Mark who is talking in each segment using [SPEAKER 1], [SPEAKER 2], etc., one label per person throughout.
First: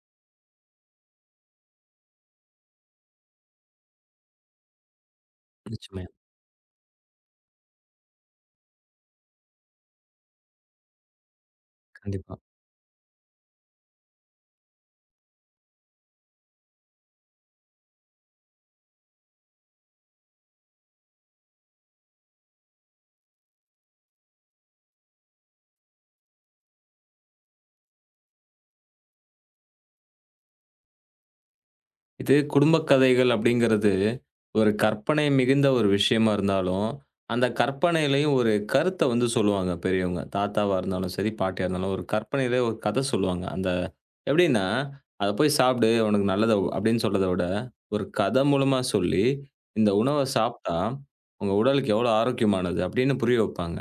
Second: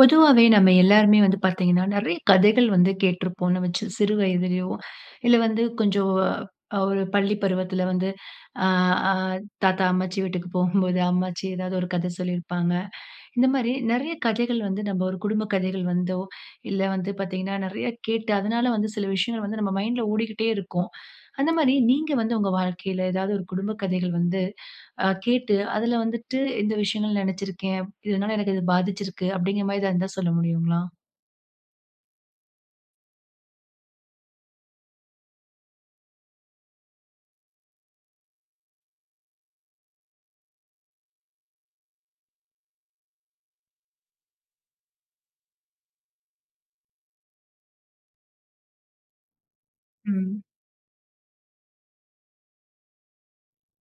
[SPEAKER 1] பொதுவாவே நம்ம எல்லாருமே வந்து பார்த்தீங்கன்னா, நெறைய கதைகள் வந்து கேட்டிருப்போம். நம்ம சிறு வயதிலயோ, இல்ல வந்து
[SPEAKER 2] நிச்சயமா.
[SPEAKER 1] கொஞ்சம் ஒரு பள்ளி பருவத்தில வந்து, அ, அ தாத்தா, அம்மாச்சி வீட்டுக்கு போகும்போது, அம்மாச்சி ஏதாவது ஒரு கதை
[SPEAKER 2] கண்டிப்பா.
[SPEAKER 1] சொல்லியிருப்பாங்க. இந்த மாரி நெறைய கதைகள் வந்து நம்ம ஒரு குடும்ப கதைகள் வந்தோ, இல்ல வந்து பாத்தீங்கன்னா, நெறைய கேட்டு அதனால வந்து சில விஷயங்கள் வந்து நம்ம மைண்ட்ல ஓடிக்கிட்டே இருக்கும். அந்த மாரி நீங்க வந்து உங்க வாழ்க்கையில ஏதாவது ஒரு குடும்ப கதைகள் வந்து கேட்டு, அதுல வந்துட்டு இந்த விஷயங்கள் நெனச்சிருக்கேன். இதனால எனக்கு இது பாதிச்சிருக்கு அப்படிங்கிற மாரி எதா இருந்தா சொல்ல முடியுங்களா?
[SPEAKER 2] இது குடும்ப கதைகள் அப்படிங்கிறது, ஒரு கற்பனை மிகுந்த ஒரு விஷயமா இருந்தாலும், அந்த கற்பனையிலயும் ஒரு கருத்த வந்து சொல்லுவாங்க பெரியவங்க. தாத்தாவா இருந்தாலும் சரி, பாட்டியா இருந்தாலும் ஒரு கற்பனையிலே ஒரு கதை சொல்லுவாங்க. அந்த எப்படின்னா, "அத போய் சாப்பிடு, உனக்கு நல்லது" அப்படின்னு சொல்றத விட, ஒரு கதை மூலமா சொல்லி, "இந்த உணவ
[SPEAKER 1] ம்.
[SPEAKER 2] சாப்பிட்டா, உங்க உடலுக்கு எவ்வளோ ஆரோக்கியமானது" அப்படின்னு புரிய வைப்பாங்க.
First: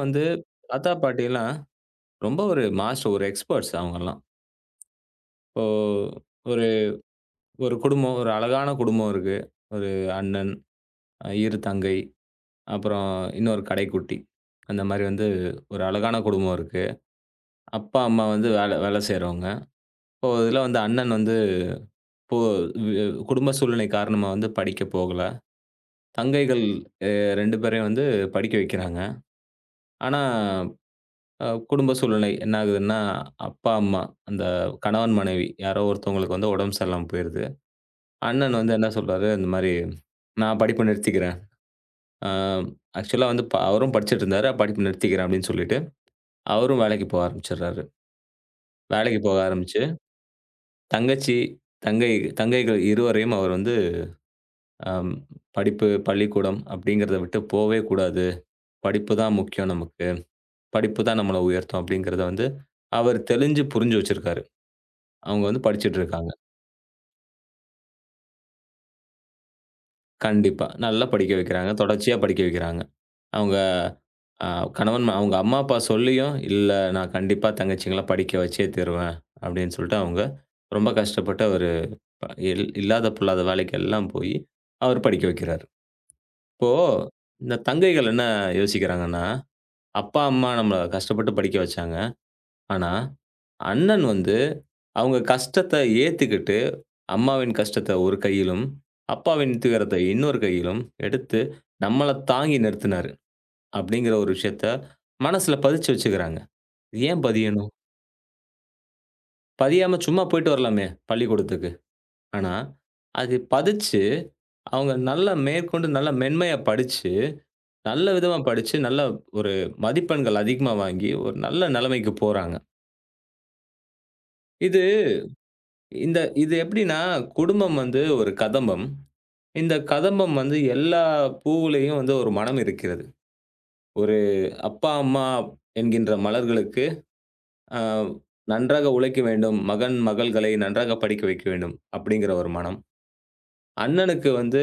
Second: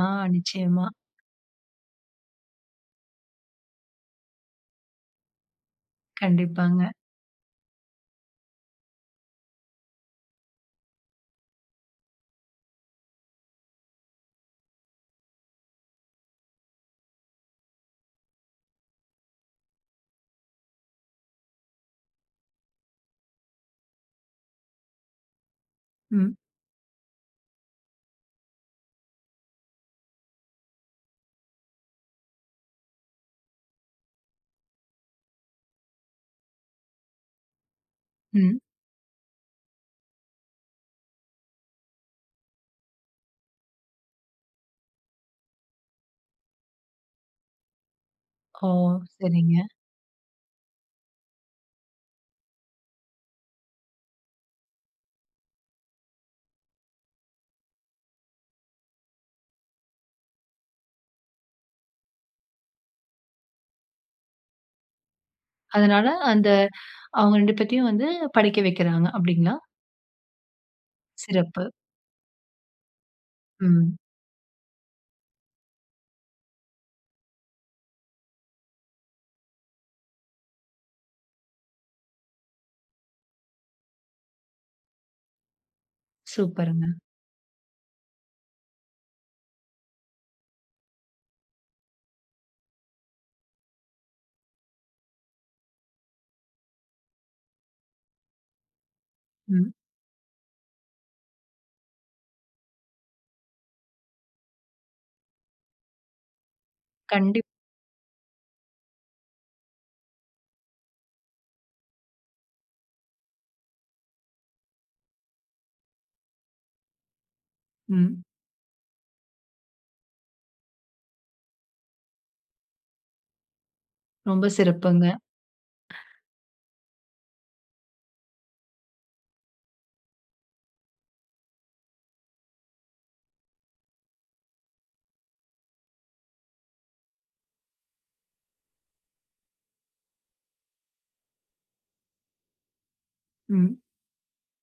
[SPEAKER 1] ஆ,
[SPEAKER 2] வந்து
[SPEAKER 1] நிச்சயமா.
[SPEAKER 2] தாத்தா, பாட்டிலாம் ரொம்ப ஒரு மாஸ்டர், ஒரு எக்ஸ்பர்ட்ஸ் அவங்கலாம். இப்போ
[SPEAKER 1] கண்டிப்பாங்க.
[SPEAKER 2] ஒரு குடும்பம், ஒரு அழகான குடும்பம் இருக்கு. ஒரு அண்ணன், 2 தங்கை, அப்புறம் இன்னொரு கடைக்குட்டி. அந்த மாரி வந்து ஒரு அழகான குடும்பம் இருக்கு. அப்பா, அம்மா வந்து வேல வேல செய்றவங்க. இப்போ இதில வந்து அண்ணன் வந்து இப்போ வி குடும்ப சூழ்நிலை காரணமா வந்து படிக்க போகல.
[SPEAKER 1] ம்,
[SPEAKER 2] தங்கைகள் 2 பேரையும் வந்து படிக்க வைக்கிறாங்க. ஆனா, குடும்ப சூழ்நிலை என்ன ஆகுதுன்னா, அப்பா, அம்மா அந்த கணவன், மனைவி யாரோ ஒருத்தவங்களுக்கு வந்து உடம்பு சரியில்லாம போயிருது.
[SPEAKER 1] ம்.
[SPEAKER 2] அண்ணன் வந்து என்ன சொல்றாரு, இந்த மாரி நான் படிப்ப நிறுத்திக்கிறேன். அ ஆக்சுவலா வந்து அவரும் படிச்சுட்டு இருந்தாரு. படிப்பு நிறுத்திக்கிறேன் அப்படின்னு சொல்லிட்டு, அவரும் வேலைக்கு போக ஆரம்பிச்சுடுறாரு.
[SPEAKER 1] ஓ!
[SPEAKER 2] வேலைக்கு போக
[SPEAKER 1] சரிங்க.
[SPEAKER 2] ஆரம்பிச்சு, தங்கச்சி, தங்கை தங்கைகள் இருவரையும் அவர் வந்து அம் படிப்பு, பள்ளிக்கூடம் அப்படிங்கிறத விட்டு போவே கூடாது. படிப்பு தான் முக்கியம் நமக்கு. படிப்பு தான் நம்மள உயர்த்தும் அப்படிங்கிறத வந்து அவர் தெளிஞ்சு புரிஞ்சு வச்சிருக்காரு. அவங்க வந்து படிச்சுட்டு
[SPEAKER 1] அதனால
[SPEAKER 2] இருக்காங்க.
[SPEAKER 1] அந்த அவங்க 2 பேத்தையும் வந்து படிக்க வைக்கிறாங்க அப்படிங்களா?
[SPEAKER 2] கண்டிப்பா. நல்லா படிக்க
[SPEAKER 1] சிறப்பு.
[SPEAKER 2] வைக்கிறாங்க. தொடர்ச்சியா படிக்க வைக்கிறாங்க. அவங்க
[SPEAKER 1] ம்.
[SPEAKER 2] ஆ அவங்க அம்மா, அப்பா சொல்லியும், "இல்ல நான் கண்டிப்பா தங்கச்சிங்கள படிக்க வச்சே தீருவேன்." அப்படின்னு சொல்லிட்டு அவங்க ரொம்ப கஷ்டப்பட்டு அவரு இல்லாத பொல்லாத வேலைக்கெல்லாம் போயி, அவரு படிக்க வைக்கிறாரு. இப்போ
[SPEAKER 1] சூப்பருங்க.
[SPEAKER 2] இந்த தங்கைகள் என்ன யோசிக்கிறாங்கன்னா, "அப்பா, அம்மா நம்மள கஷ்டப்பட்டு படிக்க வச்சாங்க. ஆனா அண்ணன் வந்து அவங்க கஷ்டத்த ஏத்துக்கிட்டு, அம்மாவின் கஷ்டத்த ஒரு கையிலும், அப்பாவின்
[SPEAKER 1] ம்.
[SPEAKER 2] துயரத்த இன்னொரு கையிலும் எடுத்து நம்மள தாங்கி நிறுத்தினாரு." அப்படிங்கிற ஒரு விஷயத்த மனசுல பதிச்சு வச்சுக்கிறாங்க. ஏன்
[SPEAKER 1] கண்டிப்.
[SPEAKER 2] பதியணும்? பதியாம சும்மா போயிட்டு வரலாமே பள்ளிக்கூடத்துக்கு. ஆனா, அது பதிச்சு, அவங்க நல்லா மேற்கொண்டு நல்லா மென்மையா படிச்சு, நல்ல
[SPEAKER 1] ம்.
[SPEAKER 2] விதமா படிச்சு, நல்ல ஒரு மதிப்பெண்கள் அதிகமா வாங்கி, ஒரு நல்ல நிலைமைக்கு போறாங்க.
[SPEAKER 1] ரொம்ப
[SPEAKER 2] இது
[SPEAKER 1] சிறப்புங்க.
[SPEAKER 2] இந்த இது எப்படின்னா, குடும்பம் வந்து ஒரு கதம்பம். இந்த கதம்பம் வந்து எல்லா பூவுலயும் வந்து ஒரு மனம் இருக்கிறது. ஒரு அப்பா, அம்மா என்கின்ற மலர்களுக்கு, அ "நன்றாக உழைக்க வேண்டும். மகன், மகள்களை நன்றாக படிக்க வைக்க வேண்டும்." அப்படிங்கிற ஒரு மனம்.
[SPEAKER 1] ம்,
[SPEAKER 2] அண்ணனுக்கு வந்து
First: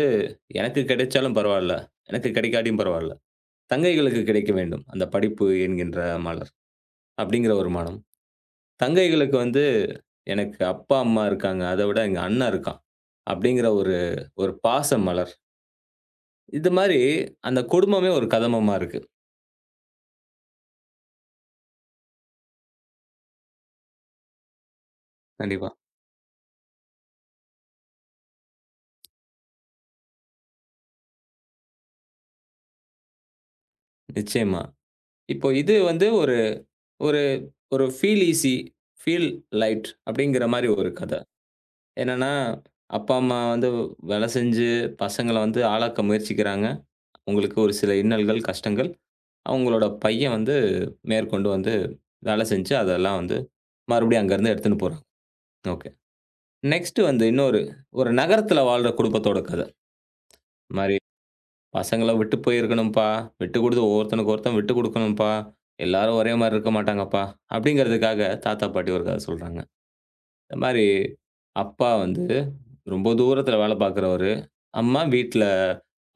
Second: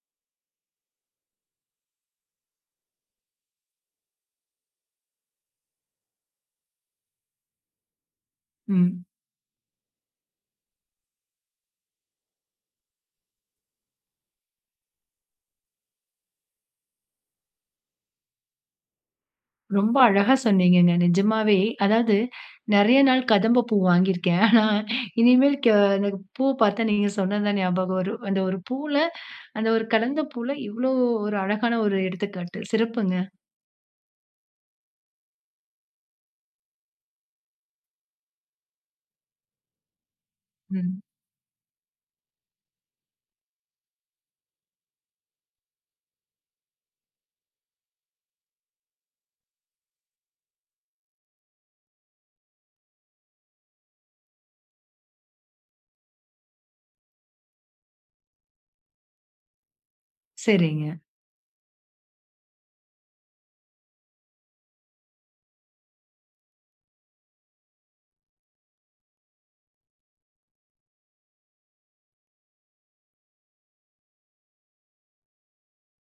[SPEAKER 2] எனக்கு கிடைச்சாலும் பரவால்ல. எனக்கு கிடைக்காட்டியும் பரவால்ல. தங்கைகளுக்கு கிடைக்க வேண்டும். அந்த படிப்பு என்கின்ற மலர். அப்படிங்கிற ஒரு மனம்.
[SPEAKER 1] ம்.
[SPEAKER 2] தங்கைகளுக்கு வந்து எனக்கு அப்பா, அம்மா இருக்காங்க. அத விட எங்க அண்ணன் இருக்கான். அப்படிங்கிற ஒரு ஒரு பாச மலர். இது மாரி அந்த குடும்பமே ஒரு கதம்பமா இருக்கு.
[SPEAKER 1] ரொம்ப அழகா சொன்னீங்கங்க. நிஜமாவே அதாவது நெறைய நாள் கதம்ப பூ வாங்கியிருக்கேன். ஆனா, இனிமேல்
[SPEAKER 2] கண்டிப்பா.
[SPEAKER 1] எனக்கு பூ பார்த்தா நீங்க சொன்னது தான் ஞாபகம் வரும். அந்த ஒரு பூல அந்த ஒரு கலந்த பூல இவ்ளோ ஒரு அழகான ஒரு எடுத்துக்காட்டு. சிறப்புங்க.
[SPEAKER 2] நிச்சயமா. இப்போ இது வந்து ஒரு ஒரு ஒரு ஃபீல் ஈஸி, ஃபீல் லைட் அப்படிங்கிற மாரி ஒரு
[SPEAKER 1] ம்.
[SPEAKER 2] கதை. என்னன்னா, அப்பா, அம்மா வந்து வேலை செஞ்சு பசங்கள வந்து ஆளாக்க முயற்சிக்கிறாங்க. உங்களுக்கு ஒரு சில இன்னல்கள், கஷ்டங்கள். அவங்களோட பையன் வந்து மேற்கொண்டு வந்து வேலை செஞ்சு, அதெல்லாம் வந்து மறுபடியும் அங்கருந்து எடுத்துன்னு போறாங்க. ஓகே. நெக்ஸ்ட் வந்து இன்னொரு ஒரு நகரத்தில வாழ்ற குடும்பத்தோட கத. இந்த
[SPEAKER 1] சரிங்க.
[SPEAKER 2] மாரி "பசங்கள விட்டு போயிருக்கணும்ப்பா. விட்டு குடுத்து ஒவ்வொருத்தனுக்கு ஒருத்தன் விட்டு குடுக்கணும்ப்பா. எல்லாரும் ஒரே மாரி இருக்க மாட்டாங்கப்பா." அப்படிங்கிறதுக்காக தாத்தா, பாட்டி ஒரு கத சொல்றாங்க. இந்த மாரி அப்பா வந்து ரொம்ப தூரத்தில வேல பார்க்குறவரு. அம்மா வீட்ல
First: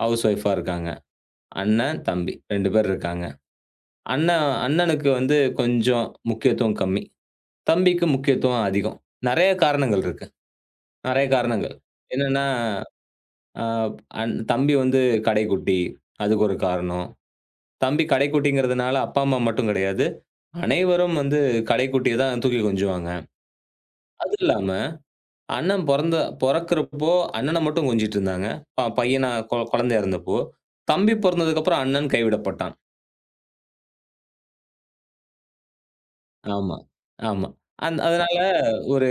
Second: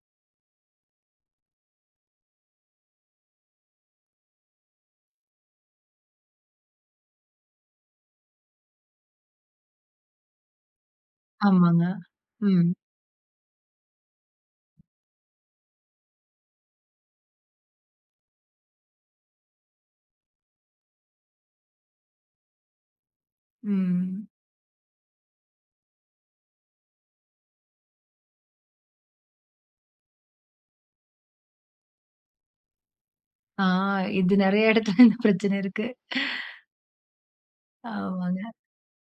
[SPEAKER 2] ஹவுஸ் ஒய்ஃபா இருக்காங்க. அண்ணன், தம்பி 2 பேர் இருக்காங்க. அண்ணனுக்கு வந்து கொஞ்சம் முக்கியத்துவம் கம்மி. தம்பிக்கு முக்கியத்துவம் அதிகம். நெறைய காரணங்கள் இருக்கு. நெறைய காரணங்கள்.
[SPEAKER 1] ஆமாங்க.
[SPEAKER 2] என்னன்னா,
[SPEAKER 1] ம்,
[SPEAKER 2] அ அண் தம்பி வந்து கடைக்குட்டி. அதுக்கு ஒரு காரணம். தம்பி கடைக்குட்டிங்கிறதுனால அப்பா, அம்மா மட்டும் கிடையாது. அனைவரும் வந்து கடைக்குட்டிய தான் தூக்கி கொஞ்சுவாங்க.
[SPEAKER 1] ம்.
[SPEAKER 2] அது இல்லாம அண்ணன் பொறக்கிறப்போ அண்ணன மட்டும் கொஞ்சிட்டு இருந்தாங்க. பையனா குழந்தையா இருந்தப்போ. தம்பி பொறந்ததுக்கப்புறம் அண்ணன் கைவிடப்பட்டான்.
[SPEAKER 1] ஆ, இது நெறைய இடத்துல இந்த பிரச்சனை இருக்கு.
[SPEAKER 2] ஆமா, ஆமா. அதனால
[SPEAKER 1] ஆமாங்க.
[SPEAKER 2] ஒரு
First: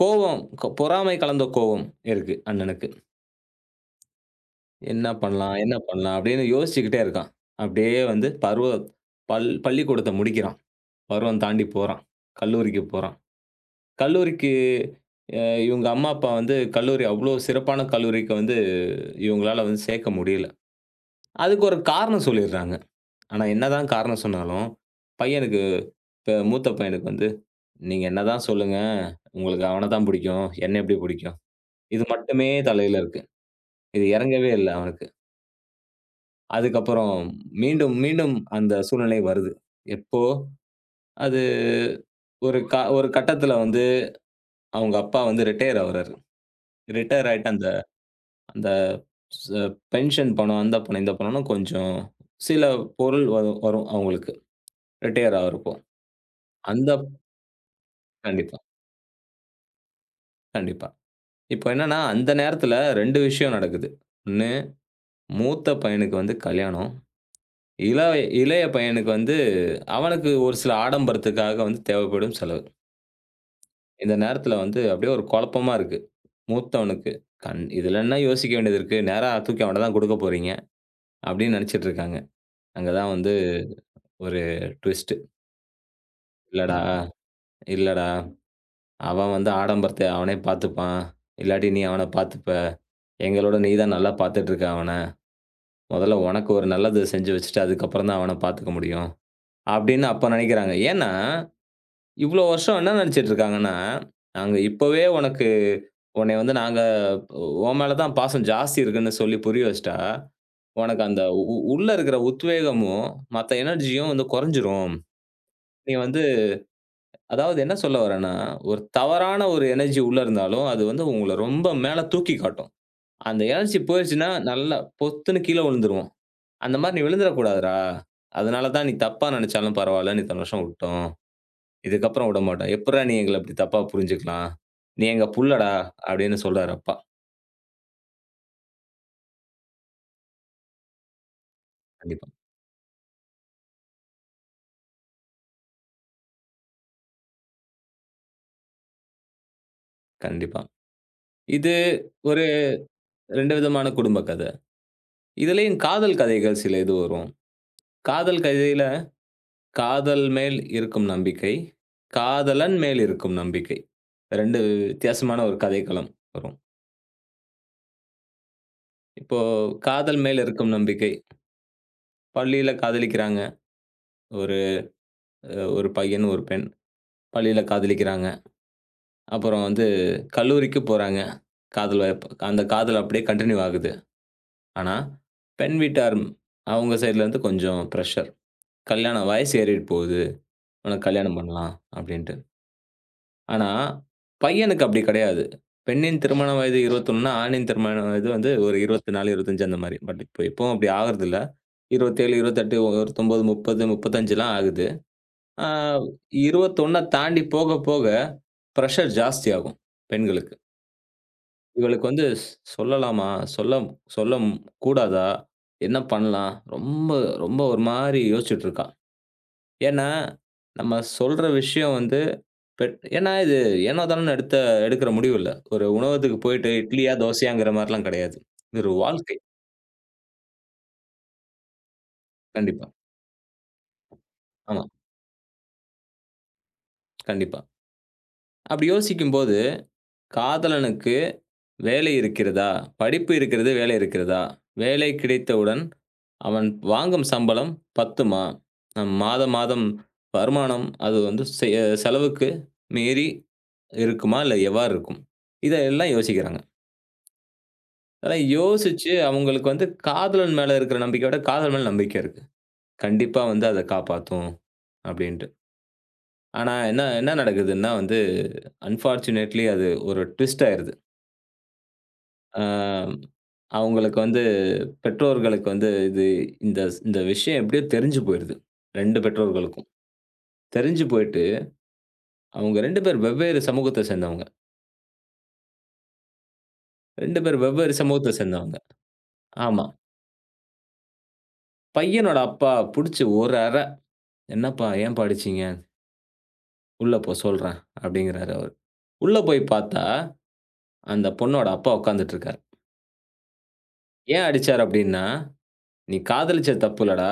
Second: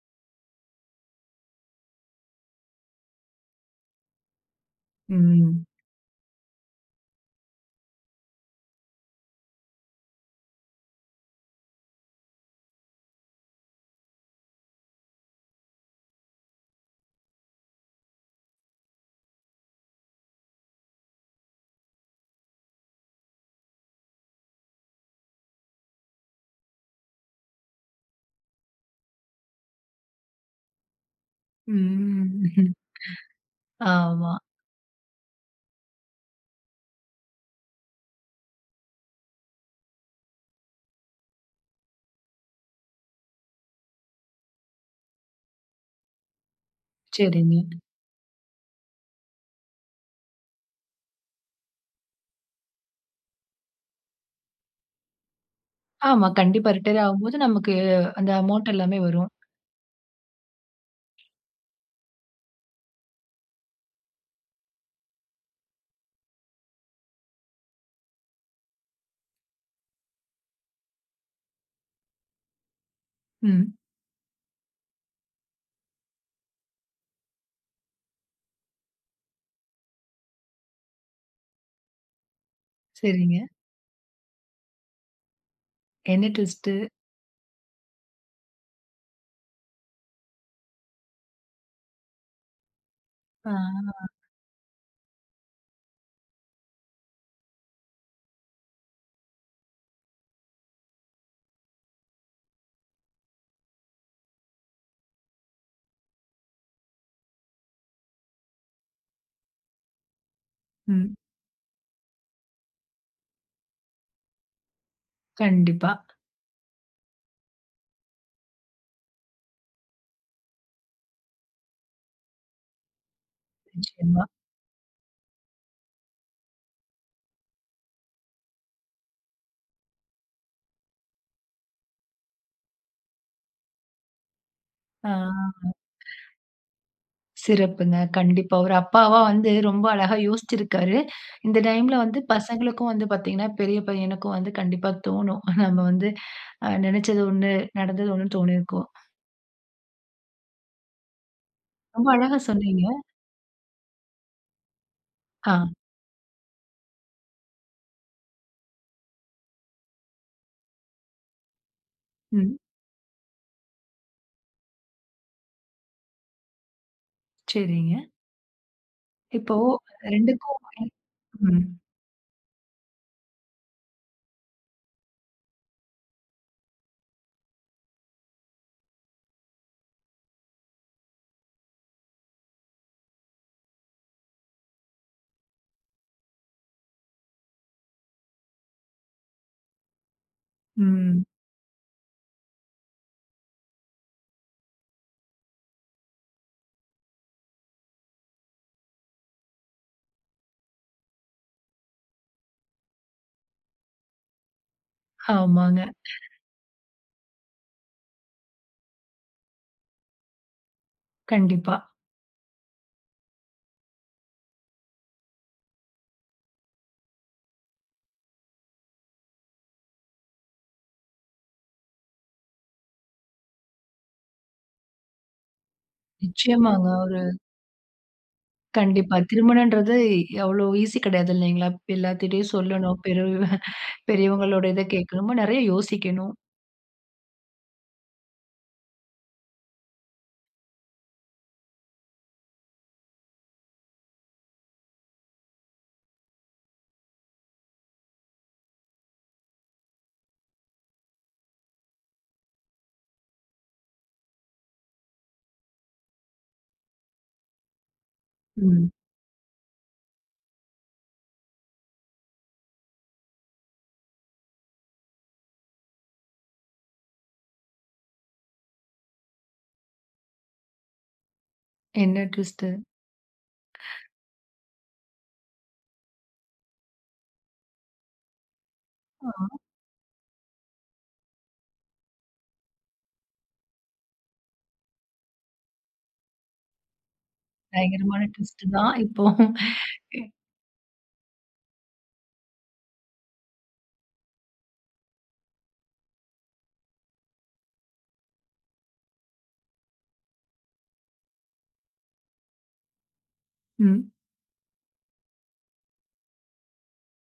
[SPEAKER 2] கோவம், பொறாமை கலந்த கோவம் இருக்கு அண்ணனுக்கு. என்ன பண்ணலாம்,
[SPEAKER 1] ம்,
[SPEAKER 2] என்ன பண்ணலாம் அப்படின்னு யோசிச்சுக்கிட்டே இருக்கான். அப்படியே வந்து பருவ பள் பள்ளிக்கூடத்த முடிக்கிறான். பருவம் தாண்டி போறான். கல்லூரிக்கு போறான். கல்லூரிக்கு இவங்க அம்மா, அப்பா வந்து கல்லூரி அவ்வளோ சிறப்பான கல்லூரிக்கு வந்து இவங்களால வந்து சேர்க்க முடியல. அதுக்கு ஒரு காரணம் சொல்லிடுறாங்க. ஆனா என்னதான் காரணம் சொன்னாலும், பையனுக்கு இப்ப மூத்த பையனுக்கு வந்து, "நீங்க என்னதான் சொல்லுங்க, உங்களுக்கு அவன தான் பிடிக்கும். என்னை எப்படி பிடிக்கும்?" இது மட்டுமே
[SPEAKER 1] ம்.
[SPEAKER 2] தலையில இருக்கு. இது
[SPEAKER 1] ஆமா.
[SPEAKER 2] இறங்கவே இல்ல அவனுக்கு. அதுக்கப்புறம் மீண்டும், மீண்டும் அந்த சூழ்நிலை வருது. எப்போ அது ஒரு கட்டத்தில வந்து அவங்க அப்பா வந்து ரிட்டயர் ஆவுறாரு. ரிட்டயர் ஆயிட்டு
[SPEAKER 1] சரிங்க.
[SPEAKER 2] அந்த அந்த ச பென்ஷன் பணம், அந்த பணம், இந்த பணம்னு கொஞ்சம் சில பொருள் வரும் வரும் அவங்களுக்கு. ரிட்டயர் ஆகுறப்போ.
[SPEAKER 1] ஆமா. கண்டிப்பா
[SPEAKER 2] அந்த
[SPEAKER 1] ரிட்டயர் ஆகும்போது நமக்கு அந்த
[SPEAKER 2] கண்டிப்பா,
[SPEAKER 1] அமௌண்ட் எல்லாமே வரும்.
[SPEAKER 2] கண்டிப்பா. இப்போ என்னன்னா, அந்த நேரத்தில 2 விஷயம் நடக்குது. 1 மூத்த பையனுக்கு வந்து கல்யாணம். இள இளைய பையனுக்கு வந்து அவனுக்கு ஒரு சில ஆடம்பரத்துக்காக வந்து தேவைப்படும் செலவு.
[SPEAKER 1] ம்.
[SPEAKER 2] இந்த நேரத்தில வந்து அப்படியே ஒரு குழப்பமா இருக்கு. மூத்தவனுக்கு. இதுல என்ன யோசிக்க வேண்டியது இருக்கு? நேரா தூக்கி அவன்ட்ட தான் குடுக்க போறீங்க. அப்படின்னு நெனச்சுட்டு இருக்காங்க. அங்க தான் வந்து
[SPEAKER 1] சரிங்க.
[SPEAKER 2] ஒரு ட்விஸ்ட்.
[SPEAKER 1] என்ன ட்விஸ்ட்டு?
[SPEAKER 2] இல்லடா, இல்லடா. அவன் வந்து ஆடம்பரத்த அவனே பாத்துப்பான். இல்லாட்டி நீ அவன பாத்துப்ப. எங்களோட நீ தான்
[SPEAKER 1] ஆ.
[SPEAKER 2] நல்லா பாத்துட்டு இருக்க அவன. மொதல்ல உனக்கு ஒரு நல்லது செஞ்சு வச்சுட்டு, அதுக்கப்புறம் தான் அவன பாத்துக்க முடியும். அப்படின்னு அப்ப நெனைக்கிறாங்க. ஏன்னா, இவ்ளோ வருஷம் என்ன நெனச்சுட்டு இருக்காங்கன்னா, நாங்க இப்பவே உனக்கு உன்னைய வந்து நாங்க உன் மேல தான் பாசம் ஜாஸ்தி இருக்குன்னு சொல்லி புரிய வச்சுட்டா, உனக்கு
[SPEAKER 1] ம்.
[SPEAKER 2] அந்த உள்ள இருக்கிற உத்வேகமும், மத்த எனர்ஜியும் வந்து குறைஞ்சிரும்.
[SPEAKER 1] கண்டிப்பா.
[SPEAKER 2] நீங்க வந்து அதாவது என்ன சொல்ல வரேன்னா, ஒரு தவறான ஒரு எனர்ஜி உள்ள இருந்தாலும், அது வந்து உங்கள ரொம்ப மேல தூக்கி காட்டும். அந்த எனர்ஜி
[SPEAKER 1] நிச்சயமா.
[SPEAKER 2] போயிருச்சுன்னா, நல்லா பொத்துன்னு கீழ விழுந்துருவோம். அந்த மாரி நீ விழுந்துறக்கூடாதுடா. அதனால தான் நீ தப்பா நெனச்சாலும் பரவால்ல. நீ இத்தன வருஷம் விட்டோம். இதுக்கப்புறம் விடமாட்டோம். எப்புட்றா நீ எங்கள இப்டி தப்பா புரிஞ்சுக்கலாம்? நீ
[SPEAKER 1] ஆ.
[SPEAKER 2] எங்க புள்ளடா அப்டின்னு சொல்றாரு அப்பா.
[SPEAKER 1] சிறப்புங்க. கண்டிப்பா. ஒரு அப்பாவா வந்து ரொம்ப அழகா யோசிச்சிருக்காரு. இந்த டைம்ல வந்து
[SPEAKER 2] கண்டிப்பா,
[SPEAKER 1] பசங்களுக்கும் வந்து பார்த்தீங்கன்னா, பெரிய பையனுக்கும் வந்து கண்டிப்பா தோணும். நம்ம வந்து நெனச்சது ஒண்ணு, நடந்தது ஒண்ணுன்னு தோணியிருக்கும்.
[SPEAKER 2] கண்டிப்பா. இது
[SPEAKER 1] ரொம்ப அழகா
[SPEAKER 2] ஒரு
[SPEAKER 1] சொன்னீங்க.
[SPEAKER 2] 2 விதமான குடும்ப கத.
[SPEAKER 1] ஆ.
[SPEAKER 2] இதுலயும் காதல் கதைகள் சில இது வரும். காதல் கதையில காதல் மேல் இருக்கும் நம்பிக்கை,
[SPEAKER 1] ம்.
[SPEAKER 2] காதலன் மேல் இருக்கும் நம்பிக்கை. 2 வித்தியாசமான ஒரு கதைக்களம் வரும்.
[SPEAKER 1] சரிங்க.
[SPEAKER 2] இப்போ
[SPEAKER 1] இப்போ
[SPEAKER 2] காதல்
[SPEAKER 1] 2க்கும்
[SPEAKER 2] மேல் இருக்கும் நம்பிக்கை.
[SPEAKER 1] ம்.
[SPEAKER 2] பள்ளியில காதலிக்கிறாங்க. ஒரு ஒரு பையன், ஒரு பெண். பள்ளியில காதலிக்கிறாங்க. அப்புறம் வந்து கல்லூரிக்கு போறாங்க. காதல் வயப் அந்த காதல் அப்படியே கன்டின்யூ ஆகுது. ஆனா, பெண் வீட்டார் அவங்க சைடுலருந்து கொஞ்சம் பிரஷர். கல்யாணம் வயசு ஏறிட்டு போகுது. உனக்கு
[SPEAKER 1] ம்.
[SPEAKER 2] கல்யாணம் பண்ணலாம் அப்படின்னு. ஆனா, பையனுக்கு அப்படி கிடையாது. பெண்ணின் திருமண வயது 21ன்னா, ஆணின் திருமண வயது வந்து ஒரு 24, 25 அந்த மாரி. பட் இப்ப இப்பவும் அப்படி ஆகுறதில்ல. 27, 28, 29, 30, 35லாம் ஆகுது. ஆ
[SPEAKER 1] ஆமாங்க.
[SPEAKER 2] 21 தாண்டி போக போக பிரஷர் ஜாஸ்தியாகும் பெண்களுக்கு.
[SPEAKER 1] கண்டிப்பா.
[SPEAKER 2] இவளுக்கு வந்து சொல்லலாமா? சொல்ல சொல்ல கூடாதா? என்ன பண்ணலாம்? ரொம்ப ரொம்ப ஒரு மாரி யோசிச்சுட்டு இருக்கா. ஏன்னா, நம்ம சொல்ற விஷயம் வந்து பட் ஏன்னா இது ஏனோ தானோன்னு எடுக்கிற முடிவு இல்ல. ஒரு உணவகத்துக்கு போயிட்டு
[SPEAKER 1] நிச்சயமாங்க.
[SPEAKER 2] இட்லியா,
[SPEAKER 1] ஒரு
[SPEAKER 2] தோசையாங்கிற மாரிலாம் கிடையாது. இது ஒரு
[SPEAKER 1] கண்டிப்பா.
[SPEAKER 2] வாழ்க்கை.
[SPEAKER 1] திருமணம்ன்றது அவ்ளோ ஈஸி கிடையாது இல்லைங்களா? எல்லாத்துட்டயும்
[SPEAKER 2] கண்டிப்பா.
[SPEAKER 1] சொல்லணும். பெரியவங்களோட
[SPEAKER 2] ஆமா.
[SPEAKER 1] இத கேட்கணுமா, நெறைய யோசிக்கணும்.
[SPEAKER 2] கண்டிப்பா. அப்படி யோசிக்கும்போது, காதலனுக்கு வேலை இருக்கிறதா? படிப்பு இருக்கிறது, வேலை இருக்கிறதா? வேலை கிடைத்தவுடன் அவன் வாங்கும் சம்பளம் பத்துமா? நம் மாதம், மாதம் வருமானம் அது வந்து செலவுக்கு மீறி இருக்குமா? இல்ல எவ்வாறு இருக்கும்? இத எல்லாம் யோசிக்கிறாங்க. அதெல்லாம்
[SPEAKER 1] ம்.
[SPEAKER 2] யோசிச்சு, அவங்களுக்கு வந்து காதலன் மேல இருக்கிற நம்பிக்கைய விட, காதல் மேல நம்பிக்கை இருக்கு. கண்டிப்பா வந்து அத காப்பாத்தும் அப்படின்ட்டு. ஆனா என்ன என்ன நடக்குதுன்னா வந்து, அன்பார்ச்சுனேட்லி அது ஒரு ட்விஸ்ட் ஆயிருது.
[SPEAKER 1] என்ன ட்விஸ்ட்டு?
[SPEAKER 2] ஆ அவங்களுக்கு வந்து பெற்றோர்களுக்கு வந்து இது இந்த இந்த விஷயம் எப்படியோ தெரிஞ்சு போயிருது. 2
[SPEAKER 1] ஆமா.
[SPEAKER 2] பெற்றோர்களுக்கும். தெரிஞ்சு போயிட்டு, அவங்க 2 பேர் வெவ்வேறு சமூகத்த சேர்ந்தவங்க. 2 பேர் வெவ்வேறு
[SPEAKER 1] பயங்கரமான
[SPEAKER 2] சமூகத்த
[SPEAKER 1] ட்விஸ்ட்டு
[SPEAKER 2] சேர்ந்தவங்க.
[SPEAKER 1] தான் இப்போ.
[SPEAKER 2] ஆமா. பையனோட அப்பா புடிச்சு ஒரு அற. "என்னப்பா ஏன்பா அடிச்சீங்க?" "உள்ள போ சொல்றேன்" அப்படிங்கிறாரு அவரு. உள்ள போய் பார்த்தா, அந்த பொண்ணோட அப்பா உட்கார்ந்துட்டு இருக்காரு.
[SPEAKER 1] ம்.
[SPEAKER 2] ஏன் அடிச்சாரு அப்படின்னா, "நீ காதலிச்சது தப்பு இல்லடா.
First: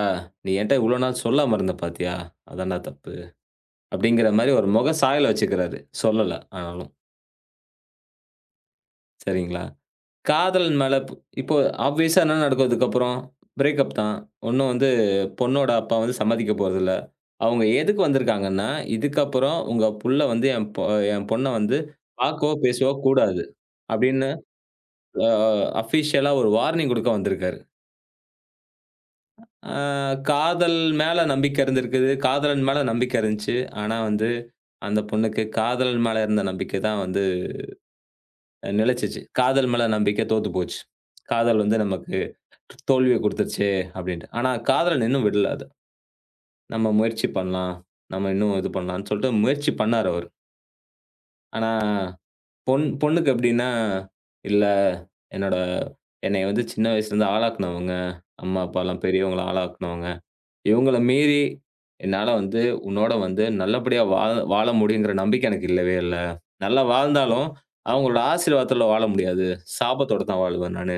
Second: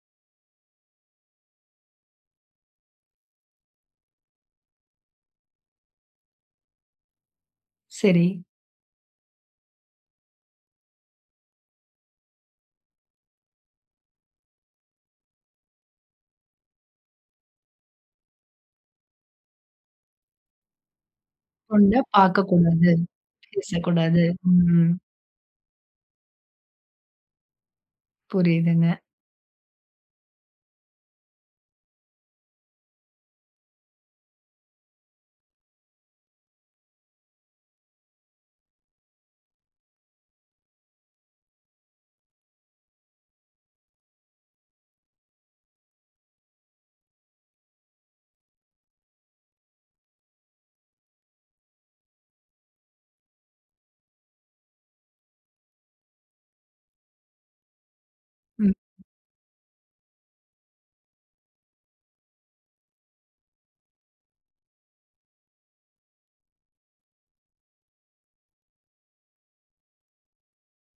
[SPEAKER 2] நீ என்ட்ட இவ்வளோ நாள் சொல்லாம இருந்த பார்த்தியா? அதான்டா தப்பு." அப்படிங்கிற மாரி ஒரு முக சாயல வச்சுக்கிறாரு. சொல்லல ஆனாலும்.
[SPEAKER 1] சரி.
[SPEAKER 2] சரிங்களா? காதலன் மேல இப்போ ஆப்வியஸா என்ன நடக்கும் இதுக்கப்புறம்? பிரேக்கப் தான். ஒண்ணும் வந்து பொண்ணோட அப்பா வந்து சம்மதிக்க போறதில்ல. அவங்க எதுக்கு வந்திருக்காங்கன்னா, இதுக்கப்புறம் உங்க புள்ள வந்து என் பொண்ண வந்து
[SPEAKER 1] பொண்ண
[SPEAKER 2] பார்க்கவோ,
[SPEAKER 1] பார்க்கக்கூடாது.
[SPEAKER 2] பேசவோ கூடாது.
[SPEAKER 1] பேசக்கூடாது.
[SPEAKER 2] அப்படின்னு
[SPEAKER 1] ம்.
[SPEAKER 2] அ அஃபிஷியலா ஒரு வார்னிங் குடுக்க வந்திருக்காரு.
[SPEAKER 1] புரியுதுங்க.
[SPEAKER 2] அ காதல் மேல நம்பிக்கை இருந்திருக்குது. காதலன் மேல நம்பிக்கை இருந்துச்சு. ஆனா வந்து அந்த பொண்ணுக்கு காதலன் மேல இருந்த நம்பிக்கை தான் வந்து நிலைச்சுச்சு. காதல் மேல நம்பிக்கை தோத்து போச்சு. காதல் வந்து நமக்கு தோல்விய குடுத்துருச்சே அப்டின்ட்டு. ஆனா காதலன் இன்னும் விடல அத. நம்ம முயற்சி பண்ணலாம். நம்ம இன்னும் இது பண்ணலாம்னு சொல்லிட்டு முயற்சி பண்ணாரு அவரு. ஆனா பொண்ணுக்கு எப்டின்னா, இல்ல என்னோட என்னைய வந்து சின்ன வயசுலேருந்து ஆளாக்குனவங்க. அம்மா,
[SPEAKER 1] ம்.
[SPEAKER 2] அப்பாலாம் பெரியவங்களா ஆளாக்குனவங்க. இவங்கள மீறி என்னால வந்து உன்னோட வந்து நல்லபடியா வாழ வாழ முடியுங்கிற நம்பிக்கை எனக்கு இல்லவே இல்ல. நல்லா வாழ்ந்தாலும், அவங்களோட ஆசீர்வாதத்துல வாழ முடியாது. சாபத்தோட தான் வாழ்வேன் நானு.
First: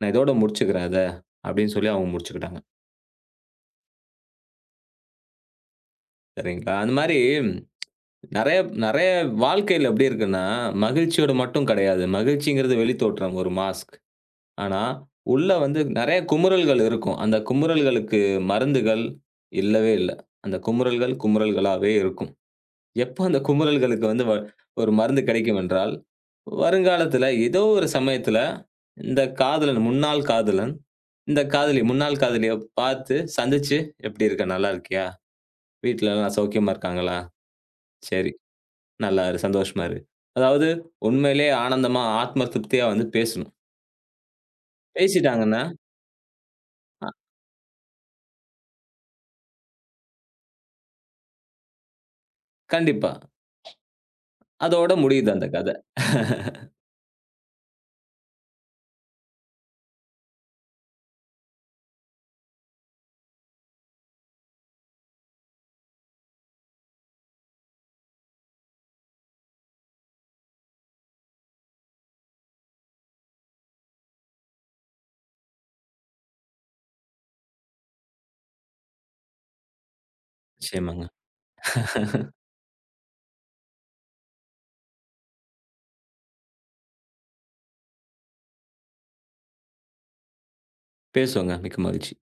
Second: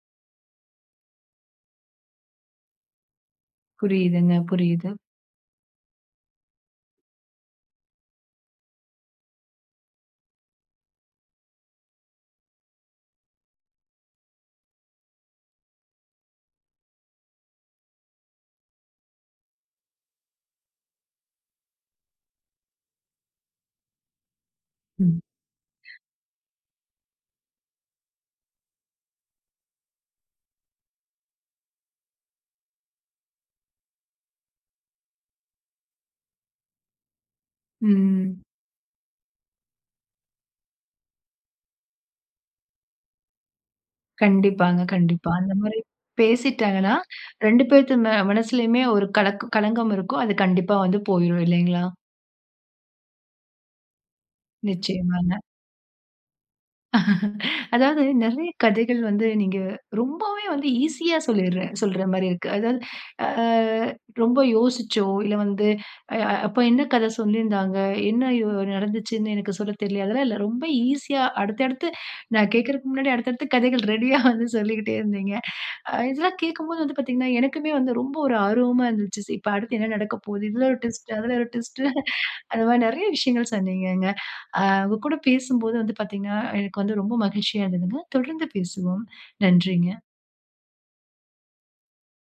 [SPEAKER 2] நான் இதோட முடிச்சுக்கிறேன் அத. அப்படின்னு சொல்லி அவங்க முடிச்சுக்கிட்டாங்க.
[SPEAKER 1] புரியுதுங்க. புரியுது.
[SPEAKER 2] சரிங்களா? அந்த மாரி நெறைய நெறைய வாழ்க்கையில எப்படி இருக்குன்னா, மகிழ்ச்சியோட மட்டும் கிடையாது. மகிழ்ச்சிங்கிறது வெளித்தோற்றம், ஒரு மாஸ்க். ஆனா, உள்ள வந்து நெறைய குமுறல்கள் இருக்கும். அந்த குமுறல்களுக்கு மருந்துகள் இல்லவே இல்ல. அந்த குமுறல்கள் குமுறல்களாவே இருக்கும். எப்ப அந்த குமுறல்களுக்கு வந்து ஒரு
[SPEAKER 1] ம்.
[SPEAKER 2] மருந்து கிடைக்கும் என்றால், வருங்காலத்தில ஏதோ ஒரு சமயத்தில இந்த காதலன், முன்னாள் காதலன், இந்த காதலி, முன்னாள் காதலிய பார்த்து சந்திச்சு, "எப்படி இருக்க? நல்லா இருக்கியா? வீட்ல எல்லாம் சௌக்கியமா இருக்காங்களா? சரி,
[SPEAKER 1] ம்.
[SPEAKER 2] நல்லா இரு. சந்தோஷமா இரு." அதாவது உண்மையிலேயே ஆனந்தமா, ஆத்ம திருப்தியா வந்து பேசணும்.
[SPEAKER 1] கண்டிப்பாங்க. கண்டிப்பா. அந்த
[SPEAKER 2] பேசிட்டாங்கன்னா
[SPEAKER 1] மாரி பேசிட்டாங்கன்னா,
[SPEAKER 2] அ
[SPEAKER 1] 2 பேத்து மனசுலயுமே ஒரு கலக்கு களங்கம் இருக்கும். அது கண்டிப்பா வந்து போயிரும் இல்லைங்களா?
[SPEAKER 2] கண்டிப்பா. அதோட
[SPEAKER 1] நிச்சயமா.
[SPEAKER 2] முடியுது அந்த கதை.
[SPEAKER 1] அதாவது நெறைய கதைகள் வந்து நீங்க ரொம்பவே வந்து ஈஸியா சொல்ற மாரி இருக்கு. அதாவது அ ரொம்ப யோசிச்சோ, இல்ல வந்து அ அப்ப என்ன கதை சொல்லியிருந்தாங்க? என்ன நடந்துச்சுன்னு எனக்கு சொல்ல தெரியல. அதெல்லாம் இல்ல. ரொம்ப ஈஸியா அடுத்தடுத்து நான் கேட்கறதுக்கு முன்னாடி அடுத்தடுத்து கதைகள் ரெடியா வந்து சொல்லிக்கிட்டே இருந்தீங்க. இதெல்லாம் கேட்கும்போது வந்து பார்த்தீங்கன்னா, எனக்குமே வந்து ரொம்ப ஒரு ஆர்வமா இருந்துச்சு. "சரி இப்ப அடுத்து என்ன நடக்க போகுது? இதுல ஒரு
[SPEAKER 2] நிச்சயமாங்க.
[SPEAKER 1] ட்விஸ்ட், அதுல ஒரு ட்விஸ்ட்டு." அந்த மாரி நெறைய விஷயங்கள் சொன்னீங்கங்க. உங்க கூட பேசும்போது வந்து பார்த்தீங்கன்னா, எனக்கு வந்து ரொம்ப மகிழ்ச்சியா இருந்ததுங்க. தொடர்ந்து பேசுவோம். நன்றிங்க.
[SPEAKER 2] பேசுவோங்க. மிக்க மகிழ்ச்சி.